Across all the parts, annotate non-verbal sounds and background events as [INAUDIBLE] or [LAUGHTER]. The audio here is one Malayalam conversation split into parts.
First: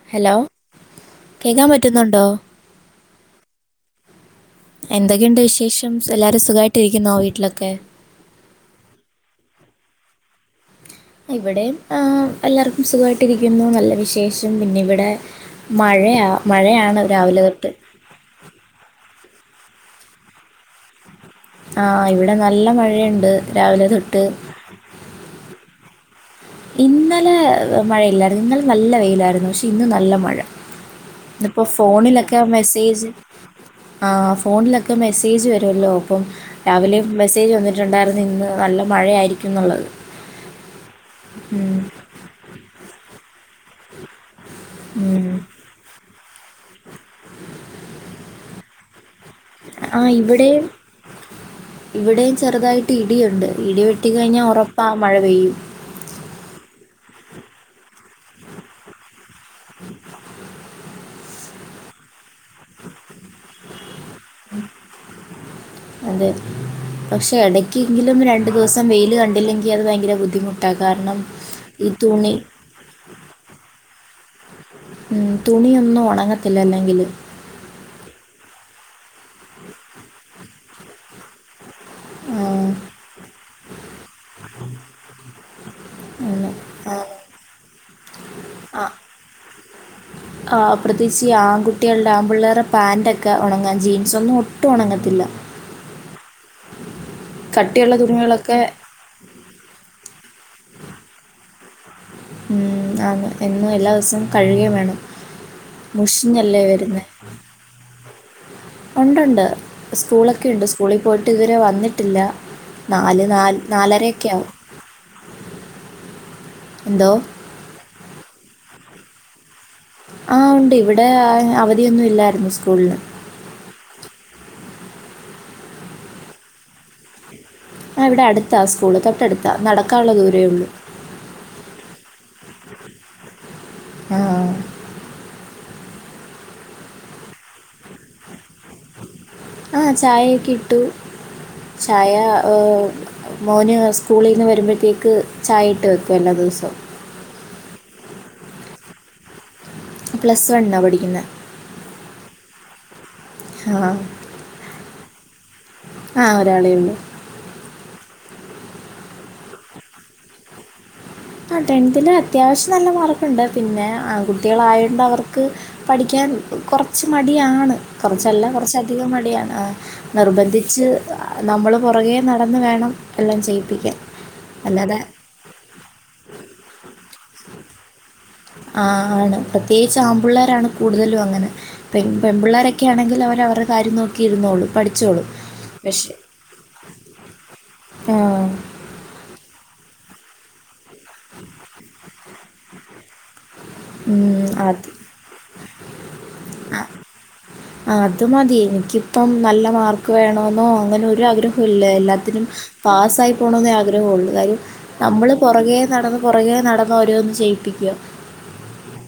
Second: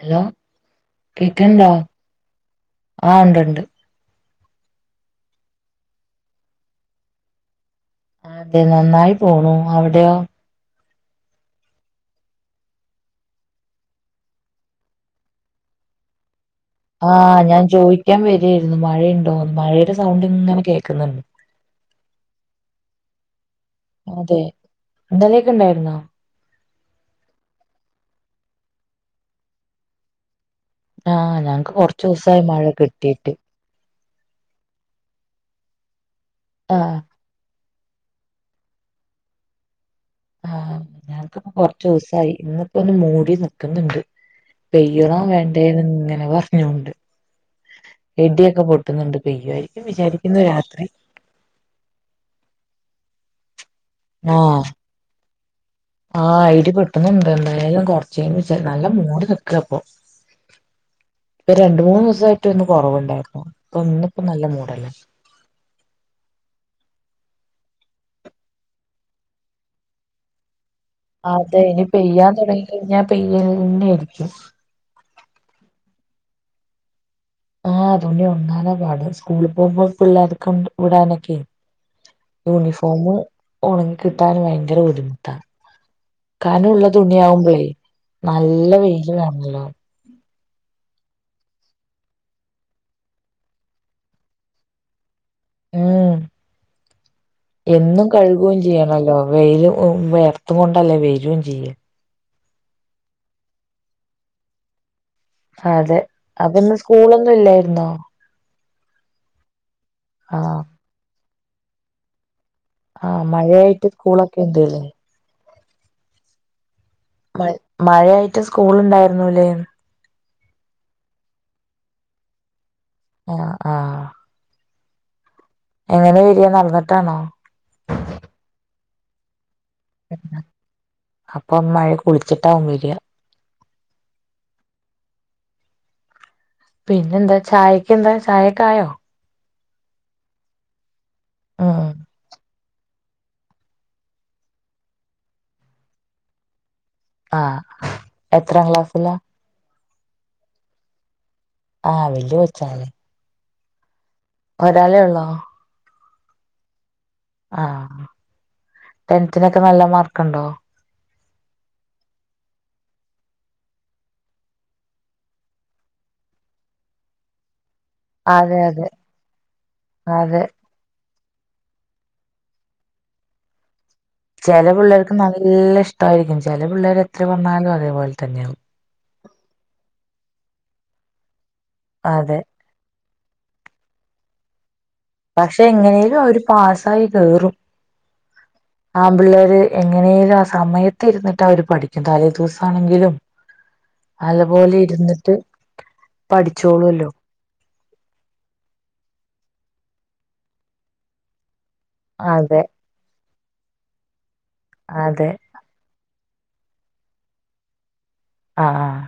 ഹലോ കേൾക്കാൻ കേക്കണ്ടോ പറ്റുന്നുണ്ടോ ആഹ ഉണ്ടണ്ട് എന്തൊക്കെയുണ്ട് വിശേഷം എല്ലാരും സുഖമായിട്ട് ഇരിക്കുന്നോ വീട്ടിലൊക്കെ അതെ നന്നായി പോണു അവിടെയോ ഇവിടെ എല്ലാർക്കും സുഖമായിട്ട്ിരിക്കുന്നു നല്ല വിശേഷം പിന്നെ ഇവിടെ മഴയാ മഴയാണ് ആഹ രാവിലെ ഞാൻ തൊട്ട് ചോദിക്കാൻ വരിായിരുന്നു മഴയുണ്ടോന്ന് മഴയുടെ സൗണ്ട് ഇങ്ങനെ കേക്കുന്നുണ്ട് ആ ഇവിടെ നല്ല മഴയുണ്ട് രാവിലെ തൊട്ട് അതെ ഇന്നലെയൊക്കെ ഉണ്ടായിരുന്നോ ഇന്നലെ മഴയില്ലായിരുന്നു ഇന്നലെ നല്ല വെയിലായിരുന്നു പക്ഷെ ഇന്ന നല്ല മഴ ആ ഇപ്പോൊ ഞങ്ങക്ക് കൊറച്ച് ഫോണിലൊക്കെ ദിവസായി മഴ മെസ്സേജ് കിട്ടിയിട്ട് ആ ഫോണിലൊക്കെ മെസ്സേജ് വരുമല്ലോ അപ്പം ആ രാവിലെ മെസ്സേജ് വന്നിട്ട രണ്ടായിരരുന്നു ഇന്ന് നല്ല മഴയായിരിക്കും എന്നുള്ളത് ആഹ ഞങ്ങക്കിപ്പോ ഉം. കൊറച്ച ദിവസായി ഇന്നിപ്പോ ഒന്ന മൂടി നിക്കുന്നുണ്ട് ഉം. പെയ്യണം വേണ്ടേന്ന് ഇങ്ങനെ പറഞ്ഞുണ്ട് ഇ ടിയൊക്കെ പൊട്ടുന്നുണ്ട് പെയ്യുവായിരിക്കും ആ വിചാരിക്കുന്നു ഇവിടെയും രാത്രി ഇവിടെയും ചെറുതായിട്ട് ഇടിയുണ്ട് ഇടി വെട്ടി ആ കഴിഞ്ഞാ ഉറപ്പാ മഴ പെയ്യും എന്തആയാലും കൊറച്ച ക നല്ല മൂട് നിക്കാൻ ഇപ്പം ഇ രണ്ട മൂന്ന്ു ദിവസമായിട്ട് ഒന്ന് കുറവുണ്ടായിരുന്നു അപ്പൊ അതെ പക്ഷേ ഇടയ്ക്കെങ്കിലും രണ്ട് ദിവസം വെയിൽ കണ്ടില്ലെങ്കിൽ അത് ഭയങ്കര ബുദ്ധിമുട്ട് അതെ ഇനി പെയ്യാൻ തുടങ്ങിഴ ഞ്ഞഞാൻ പെയ്യ തന്നെ ആയിരിക്കും ഉം തുണിയൊന്നും ഉണങ്ങത്തില്ല അല്ലെങ്കില് ആഹ് അതന്നി ഉണങ്ങന പാട സ്കൂളിൽ പോകുമ്പോ പിള്ളേർക്ക വിടാനൊക്കെയ ആ, യൂണിഫോമ ഉണങ്ങി കിട്ടാൻ ഭയങ്കര ബുദ്ധിമുട്ടാണ് അങ്ങനെ. കനള്ള ആ, തുണിയ ആവുമ്പളേ നല്ല വെയില് വേണല്ലോ ആ് പ്രത്യേകിച്ച് ആൺകുട്ടികളുടെ ആകുമ്പള്ളേരെ പാൻറ് ഒക്കെ ഉണങ്ങാൻ ജീൻസ ഒന്നും ഒട്ടും ഉണങ്ങത്തില്ല ഉം കട്ടിയുള്ള എന്നും കഴുകുകയും തുണികളൊക്കെ ചെയ്യണല്ലോ വെയിലും വേയർത്തു കൊണ്ടല്ലേ വരയും ചെയ്യ ഉം ആ എന്നും എല്ലാ ദിവസവും കഴുകയും വേണം അതെ അപ്പൊ മുഷിഞ്ഞല്ലേ ഇന്ന് വരുന്ന സ്കൂളൊന്നും ഇല്ലായിരുന്നോ ഉണ്ടണ്ട് സ്കൂളൊക്കെ ആഹ് ഉണ്ട് സ്കൂളിൽ പോയിട്ട് ഇത് വരെ വന്നിട്ടില്ല ആഹ് നാല് നാല് മഴയായിട്ട് നാലരൊക്കെ സ്കൂളൊക്കെ ആവുംും ഉണ്ടല്ലേ മ മഴയായിട്ട് സ്കൂള ഉണ്ടായിരുന്നുല്ലേ ആഹ ഉണ്ട് ഇവിടെ അവധിയൊന്നും ഇല്ലായിരുന്നു സ്കൂളിന് ആഹ ആഹ് എങ്ങനെ വരിയാ നടന്നുട്ടാണോ ആ ഇവിടെ അടുത്താ സ്കൂള് തൊട്ടടുത്താ നടക്കാനുള്ള ദൂരേ ഉള്ളു ചട്ടാ ഉമരിിയ ആ പിന്നെന്താ ചായക്ക് എന്താ ചായക്ക ആായോ ആഹ ചായയൊക്കെ ഇട്ടു ഉം ചായ മോന് സ്കൂളിൽന്ന് വരുമ്പോഴത്തേക്ക് ചായ ഇട്ട് വയ്ക്കും എല്ലാ ദിവസവും ആഹ എത്ര ക്ലാസ്സില പ്ലസ് വൺ എന്നാ പഠിക്കുന്നത് ആഹ് വല്ിയ കൊ ച്ചല്ലേ ആഹ ഒരാളെ ഉള്ളോ ആഹ ഒരാളെയൊള്ളു ആഹ ടെൻത്തിനൊക്കെ നല്ല മാർക്ക്ുണ്ടോ ആ ടെൻത്ത്ൽ അത്യാവ്ശ്യം നല്ല മാർക്ക്ണ്ട് പിന്നെ ആൺ കുട്ടിയാളായോണ്ട് അവർക്ക് പഠിക്ക കൊർച്ച് മടിയാണ് കൊർച്ചല്ല അതെ അതെ കൊർച്ചധികം അഹ് അതെ നിർബന്ധിച്ച്. ഹ് അ നമ്മൾ പൊറകെ നടന്ന് വേണം എല്ലാം ചെയ്യിപ്പിക്കാൻ. ചെലെ അല്ലാതെ പിള്ളേർക്ക് നല്ല ഇഷ്ട്ടായിരിക്കും ചെല പിള്ളേർര് എത്ര പറഞ്ഞാലും അതേപോൽ തന്നെ. ആഹ് ആണ് പ്രത്യേയ്ച്ച് ആമ്പുള്ളേരാണ് കൂട്തലും അങ്ങനെ പെൺ അതെ പെൺമ്പുള്ളേരൊക്കെണെങ്കി അവ അവര്ടെ കാര്യം നോക്കിയിരുന്നോളും പടി പക്ഷെ എങ്ങനെലും അവര് പാസ്സായി കേറും ആ, ആൺപിള്ളേര്. എങ്ങനേലും ആ സമയത്ത് ഇരുന്നിട്ട് അവര് പഠിക്കും തലേ ദിവസം ആണെങ്കിലും. അലപോലെ ഇര്ന്നിട്ട്. അഹ് അത് മതി എനിക്കിപ്പം നല്ല മാർ ക്ക് വേണോന്നോ അങ്ങനെ ഒരു ആഗ്രഹുല്ല എല്ലാത്തിനും അതെ പാസ്സായി പോണോന്നേ ആഗ്രഹ ഒള്ളു കാര്യം. അതെ നമ്മള് പൊറകെ നടന്ന് പൊറകേ നടന്ന് ഓരോന്ന് ചെയ്യിപ്പിക്ക്യ. ആഹ് ആഹ്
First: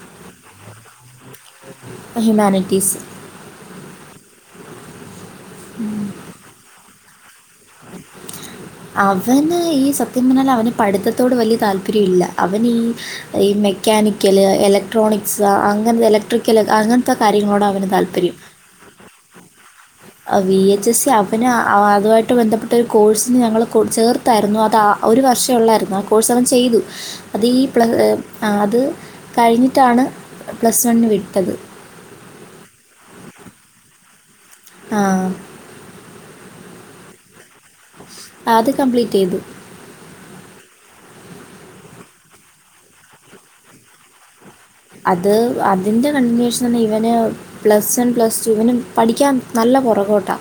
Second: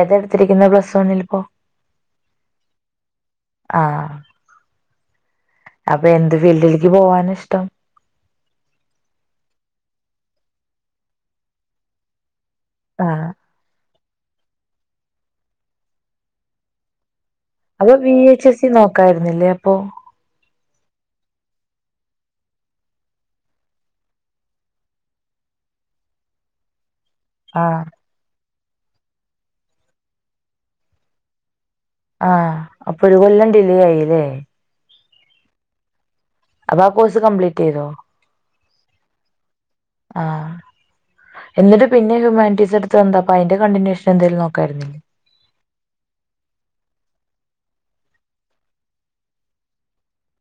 ഏതാട്ത്തിരിക്ക്ന്നെ പ്ലസ് വണിലിപ്പൊ. ഹ്യുമാനിറ്റീസ്. ആഹ് അപ്പൊ എന്ത് ഫീൽഡിൽക്ക് പോവാനാ ഇഷ്ട്ടം? അവന് ഈ സത്യം പറഞ്ഞാൽ അവന് പഠിത്തത്തോട് വല്യ താല്പര്യ ഇല്ല. അവനീ ആഹ് ഈ മെക്കാനിക്ക്ല്, എലക്ട്രോണിക്സ് അങ്ങനെ എലക്ട്രിക്കല് അങ്ങൻത്തെ കാര്യങ്ങളോടാ അവന് അപ്പൊ വി താല്പര്യം. എച്ച് എസ് സി നോക്കായിരുന്നില്ലേ അപ്പൊ അഹ് വി എച്ച് എസ് സി അവന് അഹ് അഹ് അതുമായിട്ട് ബന്ധപ്പെട്ട ഒരു കോഴ്സിന് ഞങ്ങള് കൊ ചേർത്തായിരുന്നു അത് ആഹ് ഒരു വർഷേ ഒള്ളായിരുന്നു ആഹ് കോഴ്സ് അവൻ ചെയ്തു. അത് ഈ പ്ല ആഹ് ഹ് അ അത് കഴിഞ്ഞിട്ടാണ് പ്ലസ് വണ്ണിന് വിട്ടത്. ആഹ് അപ്പൊ ഒരു കൊല്ലം ഡിലേ ആയില്ലേ. ആഹ്. അപ്പൊ ആഹ് കോഴ്സ് കംപ്ലീറ്റെയ്തോ? ആഹ് അത് കംപ്ലീറ്റെയ്തു. ആഹ് എന്നിട്ട് പിന്നെ ഹ്യൂമാനിറ്റീസ് എടുത്തന്ന് അപ്പ അയ്ന്റെ കണ്ടുന്യേഷൻ എന്തെലും അത് അതിന്റെ കണ്ടുന്യേഷനൊന്നും ഇവന്. പ്ലസ് വൺ പ്ലസ് ടുവിന് പഠിക്കാൻ നല്ല പൊറകോട്ടാ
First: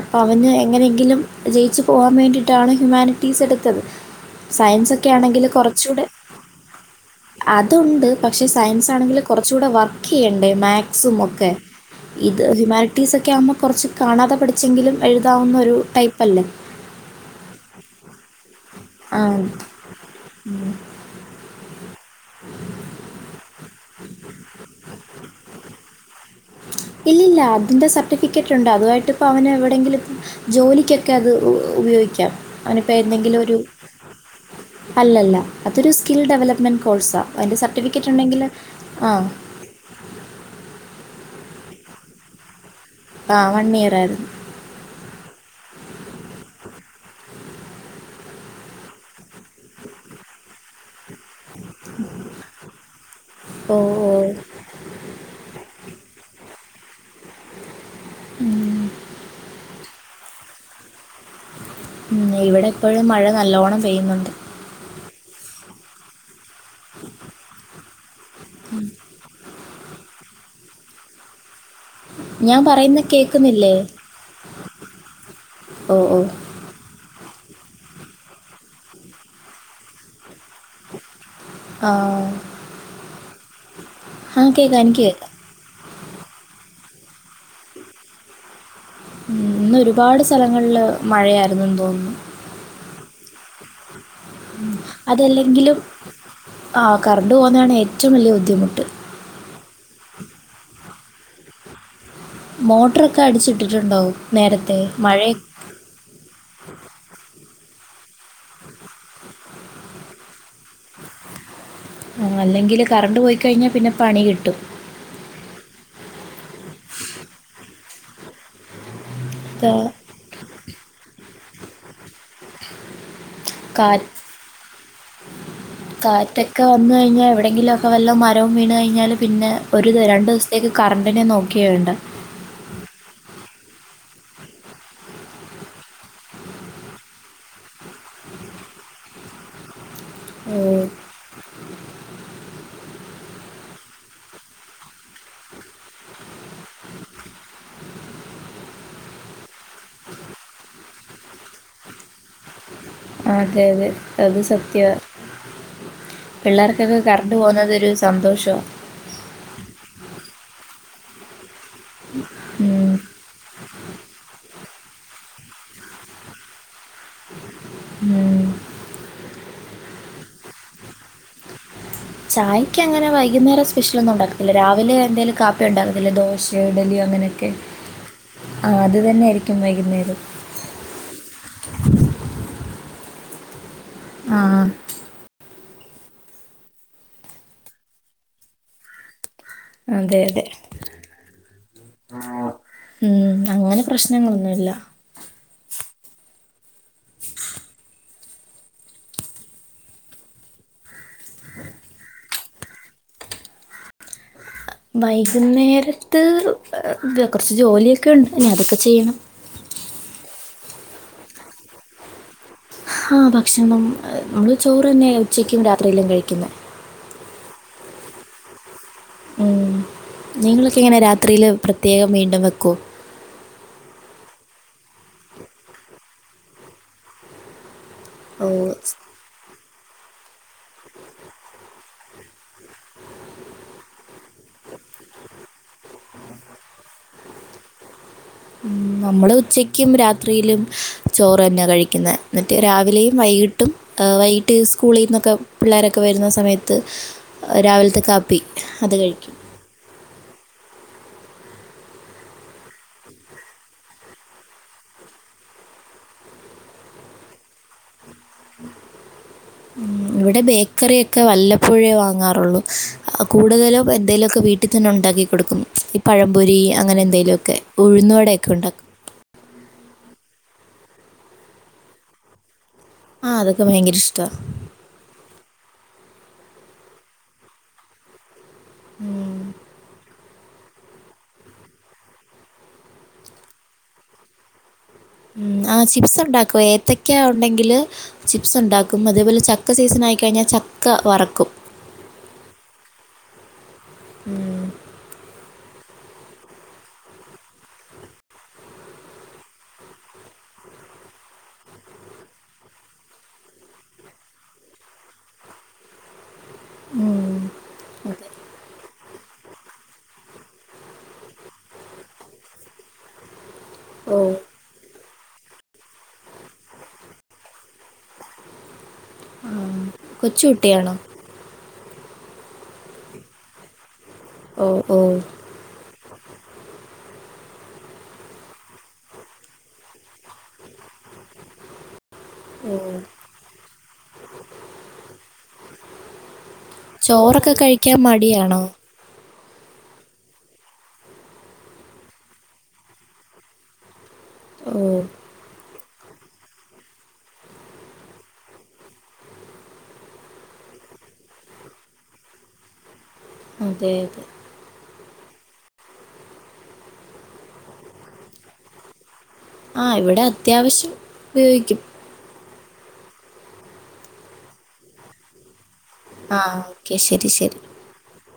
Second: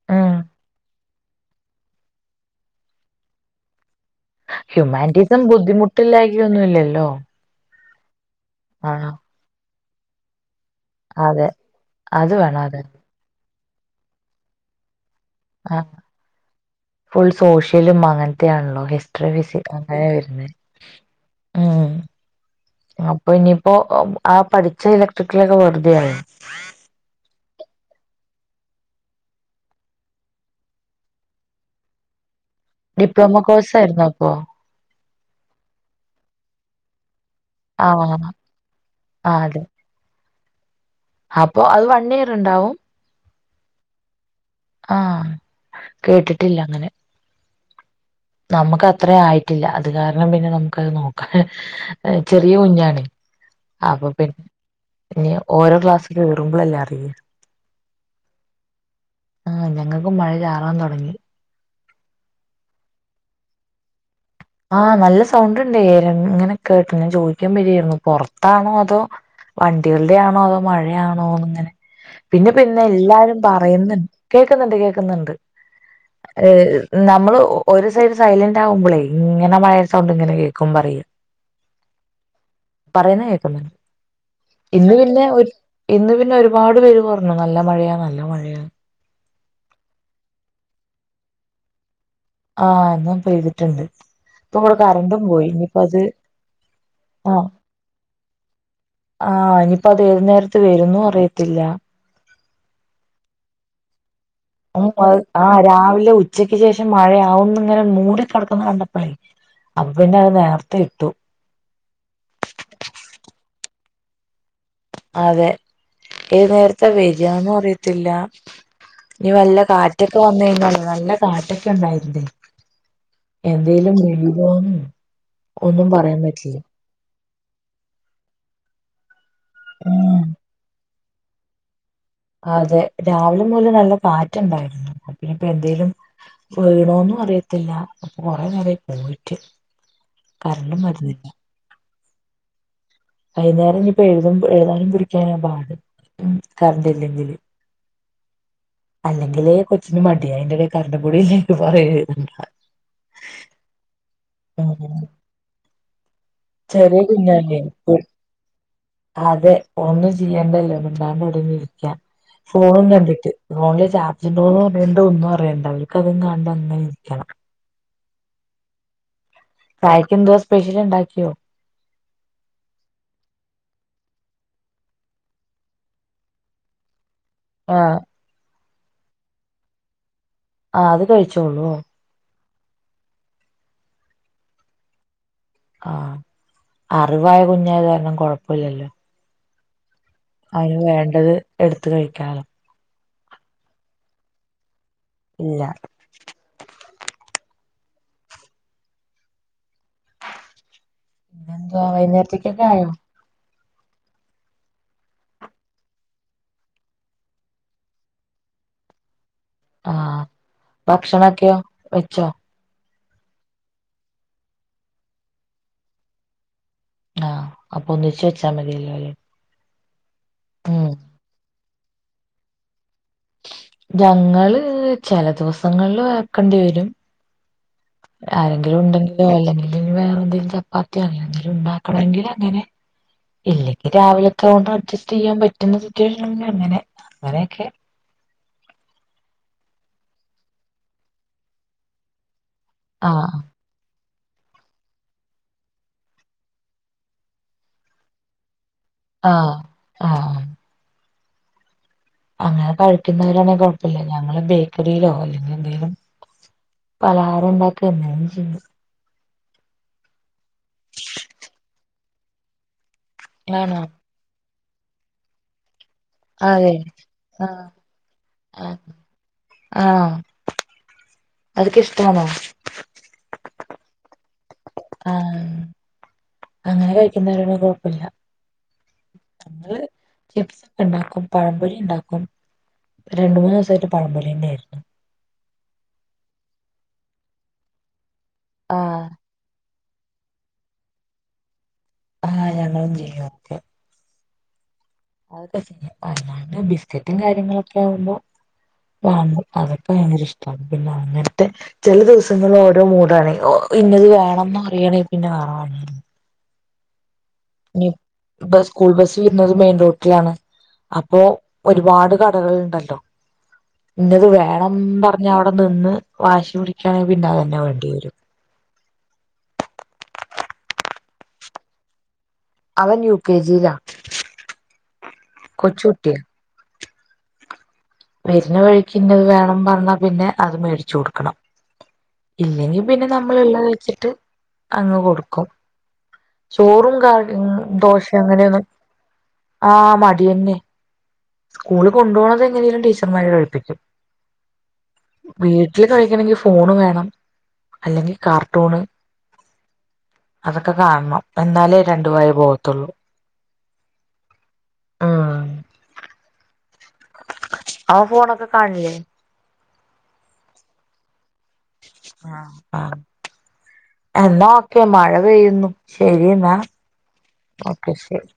അപ്പോ ഉം അവന് എങ്ങനെങ്കിലും. ജയിച്ച് പോവാൻ വേണ്ടിട്ടാണ് ഹ്യുമാനിറ്റീസ് എടുത്തത്. സയൻസൊക്കെ ഹ്യൂമാനിറ്റീസും ആണെങ്കിൽ കുറച്ചുകൂടെ ബുദ്ധിമുട്ടില്ലായികയൊന്നുല്ലല്ലോ. അതുണ്ട് പക്ഷേ സയൻസ് ആണെങ്കിൽ കൊറച്ചൂടെ വർക്കയ്യെണ്ടേ മാത് സും അതെ. ഒക്കെ അത് ഇത് വേണം അതെ. ഹ്യുമാനിറ്റീസൊക്കെ ആവുമ്പോ കൊറച്ച് കാണാതെ പഠിച്ചെങ്കിലും. എഴ്താവുന്ന ഒരു ആ ടൈപ്പല്ല. ത്യാണല്ലോ ഹിസ്ട്ട്റി ഫിസി അങ്ങനെ വര്ന്നെ ഉം. അപ്പൊ ഇനിയിപ്പൊ ഹ് ആ പഠിച്ച ഇലക്ട്രിക്കലൊക്കെ വെറുതെയാ. ഇല്ലില്ല അതിന്റെ സർട്ടിഫിക്കറ്റ്ണ്ട് അതുവായിട്ട് ഇപ്പോ അവന് എവിടെങ്കിലും ജോലിക്കൊക്കെ അത് ഉഹ് ഉപയോഗിക്കാം. അവനിപ്പോൾ ഡിപ്ലോമ എന്തെങ്കിലും ഒരു കോഴ്സാര്ന്നോ അപ്പോ. അല്ലല്ല അതൊരു സ്കിൽ ഡെവലപ്മെന്റ് കോഴ്സാ, അയിൻ്റെ ആ സർട്ടിഫിക്കറ്റ് ഉണ്ടെങ്കില് ആഹ് ആ അതെ. അപ്പൊ അത് വൺ ഇയർ ഇണ്ടാവും. ആഹ് വൺ ഇയർ ആയിരുന്നു. ആഹ് കേട്ടിട്ടില്ല അങ്ങനെ. നമ്മക്കത്ര ആയിട്ടില്ല, അത് കാരണം പിന്നെ നമുക്ക് അത് നോക്കാന് ഹ് ചെറിയ കുഞ്ഞാണ് ഓ അപ്പൊ ഓ പി ന്നെ ഓരോ ക്ലാസ് കേറുമ്പോളല്ലെ അറിയ. മ് ഞങ്ങക്കും മഴ ചാറാൻ തൊടങ്ങി. മ് ഇവിടെപ്പഴും മഴ നല്ലോണം പെയ്യുന്നുണ്ട്. ആഹ് നല്ല സൗണ്ട് ഇണ്ടേര് ഇങ്ങനെ കേക്ക്ന്ന് ചോയ്ക്കാൻ വരേര്ന്നു പൊർ അതാണോ അതോ വണ്ടികളുടെ ആണോ അതോ മഴയാണോ അങ്ങനെ പിന്നെ ഞാൻ പിന്നെ പറയുന്ന എല്ലാരും കേൾക്കുന്നില്ലേ പറയുന്നുണ്ട് കേക്കുന്നുണ്ട് കേക്കുന്നുണ്ട് ഓ ഓ ഏ നമ്മള് ഒരു സൈഡ് സൈലന്റ് ആകുമ്പോളേ ഇങ്ങനെ മഴയ സൗണ്ട് ഇങ്ങനെ കേൾക്കും പറയുക ആ പറയുന്ന കേക്കുന്ന് ആ കേൾക്കാം ഇന്ന് എനിക്ക് പിന്നെ കേൾക്കാം ഒരു ഇന്ന് പിന്നെ ഒരുപാട് പേര് പറഞ്ഞു നല്ല മഴയാാണ് നല്ല മഴയാാണ് ഉ ഇന്ന് ഒരുപാട് സ്ഥലങ്ങളിൽ മഴയായിരുന്നു തോന്നുന്നു ആഹ ഇന്നും പൈതിട്ടുണ്ട് ഇപ്പൊ ഇവിടെ കറന്റ്‌ ഉം പോയി ഇനിയിപ്പോ അത് ആഹ് കറണ്ട് ആഹ് പോകുന്നതാണ് ഏറ്റവും വലിയ ബുദ്ധിമുട്ട് ആഹ് ഇനിയിപ്പോ ഏത് നേരത്ത് വരുന്നു അറിയത്തില്ല മോട്ടറൊക്കെ അടിച്ചിട്ടിട്ടുണ്ടാവും ഉ ആ രാവിലെ ഉച്ചക്ക് ശേഷം മഴയാവുന്നു അങ്ങനെ മൂടിക്കിടക്കുന്ന കണ്ടപ്പളെ അന്നെ അത് നേരത്തെ ആ അല്ലെങ്കിൽ കറണ്ട് പോയിക്കഴിഞ്ഞാൽ പിന്നെ പണി കിട്ടും അതെ ഇല്ല ഞ്ഞി വല്ല ഇത് കാറ്റൊക്കെ വന്ന് കഴിഞ്ഞാ നല്ല കാറ്റൊക്കെ ഉണ്ടായിരുന്നേ കാ എന്തേലും വീണിനൊന്ന് ഒന്നും പറയാൻ പറ്റില്ല എന്തോങ്കിലുമൊക്കെ വല്ലം മരവും വീണ് കഴിഞ്ഞാല് പിന്നെ ഒരു ഉം രണ്ടു ദിവസത്തേക്ക് കറണ്ടിനെ നോക്കെ വേണ്ട അതെ രാവിലെ മൂല നല്ല കാറ്റുണ്ടായിരുന്നു പിന്നെ ഇപ്പ എന്തെേലും വീണോന്നും അറിയത്തില്ല അപ്പൊ കൊറെ നേരായി പോയിട്ട് ഓ കരണ്ടും വരുന്നില്ല വൈകുന്നേരം ഇനി ഇപ്പോ എഴുത എഴതാനും പിടിക്കാനാ പാട് ഉ കറണ്ടില്ലെങ്കിൽ അല്ലെങ്കിലെ കൊച്ചിന് മടിയ അയ്ന്റെ എടേ കരണ്ടുകുടിലെൽ പറയണ്ട അതെ അതെ അത് സത്യ ഉം ചെറിയ കുഞ്ഞാലി ഇ അതെ ഒന്നും ചെയ്യേണ്ട [UNINTELLIGIBLE] ഫോണും ഉം, കണ്ടിട്ട് ഫോണിൽ ചാർജ്ണ്ടോ ണ്ടോ ഒന്നും അറിയണ്ട അവർക്ക് അതും കണ്ട് അങ്ങനെ ഇരിക്കണം മ ചായക്കെന്തുവാ സ്പെഷ്യൽ ണ്ടാ ചായക്ക് അങ്ങനെ വൈകുന്നേരം സ്പെഷ്യൽ ഒന്നും ഉണ്ടാക്ക ഇല്ല രാവിലെ എന്തെങ്കലും കാപ്പി ഉണ്ടകത്തില്ലേ ദോശ ഇഡലി അങ്ങനെ ആഹ ആ അത് തന്നൊയിയിരിക്കും വൈകുന്നേരം ആ അത് കഴിച്ചോള്ളൂ ആഹ് ആഹ് അറിവായ കുഞ്ഞായ കാരണം കുഴപ്പോല്ലല്ലോ അതെ അതെ എടുത്ത് കഴിക്കാലോ ഉം അങ്ങനെ പ്രശ്നങ്ങളൊന്നുമില്ല ഇല്ല [INAUDIBLE] വൈകുന്നേരത്തേക്കൊക്കെ ആയോ വൈകുന്നേരത്ത് കുറച്ച് ജോലിയൊക്കെ ഉണ്ട് ഇനി അതൊക്കെ ചെയ്യണം ആഹ ഭക്ഷണൊക്കെയോ വെച്ചോ ആഹ് ഭക്ഷണം നമ്മള് ചോറ് തന്നെ ഉച്ചക്കും രാത്രിയെല്ലാം കഴിക്കുന്നെ ആഹ് അപ്പൊ ഒന്നിച്ചച്ച് വെച്ചാൽ മതില്ല ഉം നിങ്ങളൊക്കെ എങ്ങനെ രാത്രിയില് പ്രത്യേകം വീണ്ടും വെക്കോ ഞങ്ങള്ങ്ങൾ ചില ദിവസങ്ങളിൽ വക്കേണ്ടി വരും ആരെങ്കിലും ഓ ഉണ്ടെങ്കിലോ അല്ലെങ്കി വേറെ എന്തെേിലും ചപ്പാത്തി എന്തെിലും ഉണ്ടാക്കണമെങ്കിൽ അങ്ങനെ ഇല്ലെങ്കിൽ രാവിലത്തെ കൊണ്ട് അഡ്ജസ്റ്റ് ചെയ്യാൻ പറ്റുന്ന സിറ്റുവേഷൻ ഉണ്ടങ്കിൽഅങ്ങനെ. അങ്ങനെയൊക്കെ ഉംനമ്മള് ഉച്ചക്കും രാത്രിയിലും ചോറ് തന്നെയാ കഴിക്കുന്നത്. എന്നിട്ട് രാവിലെയും ആഹ് വൈകിട്ടും വൈകിട്ട് സ്കൂളിൽ നിന്നൊക്കെ പിള്ളേരൊക്കെ വരുന്ന സമയത്ത് രാവിലത്തെ കാപ്പി അത് ആ കഴിക്കും ആ അങ്ങനെ കഴിക്കുന്നവരാണെ കുഴപ്പില്ല. ഞങ്ങള് ബേക്കറിയിലോ അല്ലെങ്കിൽ എന്തെങ്കിലും പലഹാരം ഉണ്ടാക്കോ എന്തേലും ചെയ്യും. ഉം ഇവിടെ ബേക്കറി ഒക്കെ വല്ലപ്പോഴുവേ വാങ്ങാറുള്ളു. കൂടുതലോ ആണോ എന്തേങ്കലു ഒക്കെ വീട്ടിൽ തന്നെ ഉണ്ടാക്കി കൊടുക്കും. പഴംപൊരി അതെ അങ്ങനെ എന്തേലുമൊക്കെ. ആഹ് ഉഴുന്നുവടയൊക്കെ ഉണ്ടാക്കും. അത് ഒക്കെ ഇഷ്ടമാണോ? ആ അതൊക്കെ ഭയങ്കര ഇഷ്ടാ. ആ അങ്ങനെ കഴിക്കുന്നവരൊന്നും കുഴപ്പില്ല. ഞങ്ങള് ചിപ്സ് ഒക്കെ ഉണ്ടാക്കും. പഴംപൊരി ഉണ്ടാക്കും. രണ്ടു മൂന്ന് ദിവസായിട്ട് പഴംപൊരി തന്നെ ആയിരുന്നു. ഉം. ആ ചിപ്സ് ഉണ്ടാക്കും. ഏത്തക്ക ഉണ്ടെങ്കില് ചിപ്സ് ആഹ് ഉണ്ടാക്കും. അതേപോലെ ച ചക്ക സീസൺ ആയി കഴിഞ്ഞാൽ ചക്ക വറക്കും. ആ ഞങ്ങളും ചെയ്യും ഒക്കെ ഉം [UNINTELLIGIBLE] ബിസ്ക്കറ്റും കാര്യങ്ങളൊക്കെ ആവുമ്പോ വാങ്ങും. അതൊക്കെ ഭയങ്കര ഇഷ്ടമാണ്. പിന്നെ അങ്ങനത്തെ ചില ദിവസങ്ങൾ ഓരോ മൂടാണെ ഇന്നത് വേണംന്ന് പറയണെങ്കിൽ പിന്നെ [UNINTELLIGIBLE] ഉം അതെ. ബ സ്കൂൾ ബസില് കുന്നത് മെയിൻ റോട്ടിലാണ്. അപ്പോ ഒരുപാട് കടകൾ ഉണ്ടല്ലോ? ഓ ഇന്നത് വേണം എന്ന് പറ അവിടെ നിന്ന് വാശി പിടിക്കയാണെങ്കില് പിന്നെ തന്നെ വേണ്ടി വരും. ആ കൊച്ചുകുട്ടിയാണോ? അവൻ യു കെ ജി യിലാ. ഓ ഓ കൊച്ചുകുട്ടിയാ വരുന്ന വഴിക്ക് ഇന്നത് വേണം പറഞ്ഞാ പിന്നെ അത് മേടിച്ചു കൊടുക്കണം. ഓ ഇല്ലെങ്കി പിന്നെ നമ്മൾ ഉള്ളത് വെച്ചിട്ട് അങ്ങ് കൊടുക്കും. ചോറും കാർ ചോറൊക്കെ കഴിക്കാൻ ദോശ മടിയാണോ അങ്ങനെയൊന്നും ആ മടി തന്നെ സ്കൂള് കൊണ്ടുപോണത് എങ്ങനെലും ടീച്ചർമാര്കഴിപ്പിക്കും. ഓ വീട്ടില് കഴിക്കണെങ്കിൽ ഫോൺ വേണം അല്ലെങ്കിൽ കാർട്ടൂൺ. അതൊക്കെ കാണണം. എന്നാലേ രണ്ടുവായ പോകത്തുള്ളൂ. അതെ അതെ ആ അവൻഫോണൊക്കെ കാണില്ലേ? ആ ഇവിടെ അത്യാവശ്യം ഉപയോഗിക്കും. ആ ആ എന്നാ ഓക്കെ മഴ പെയ്യുന്നു. ശരി ആ എന്നാ ഓക്കെ ശരി ശരി ഓക്കെ ശരി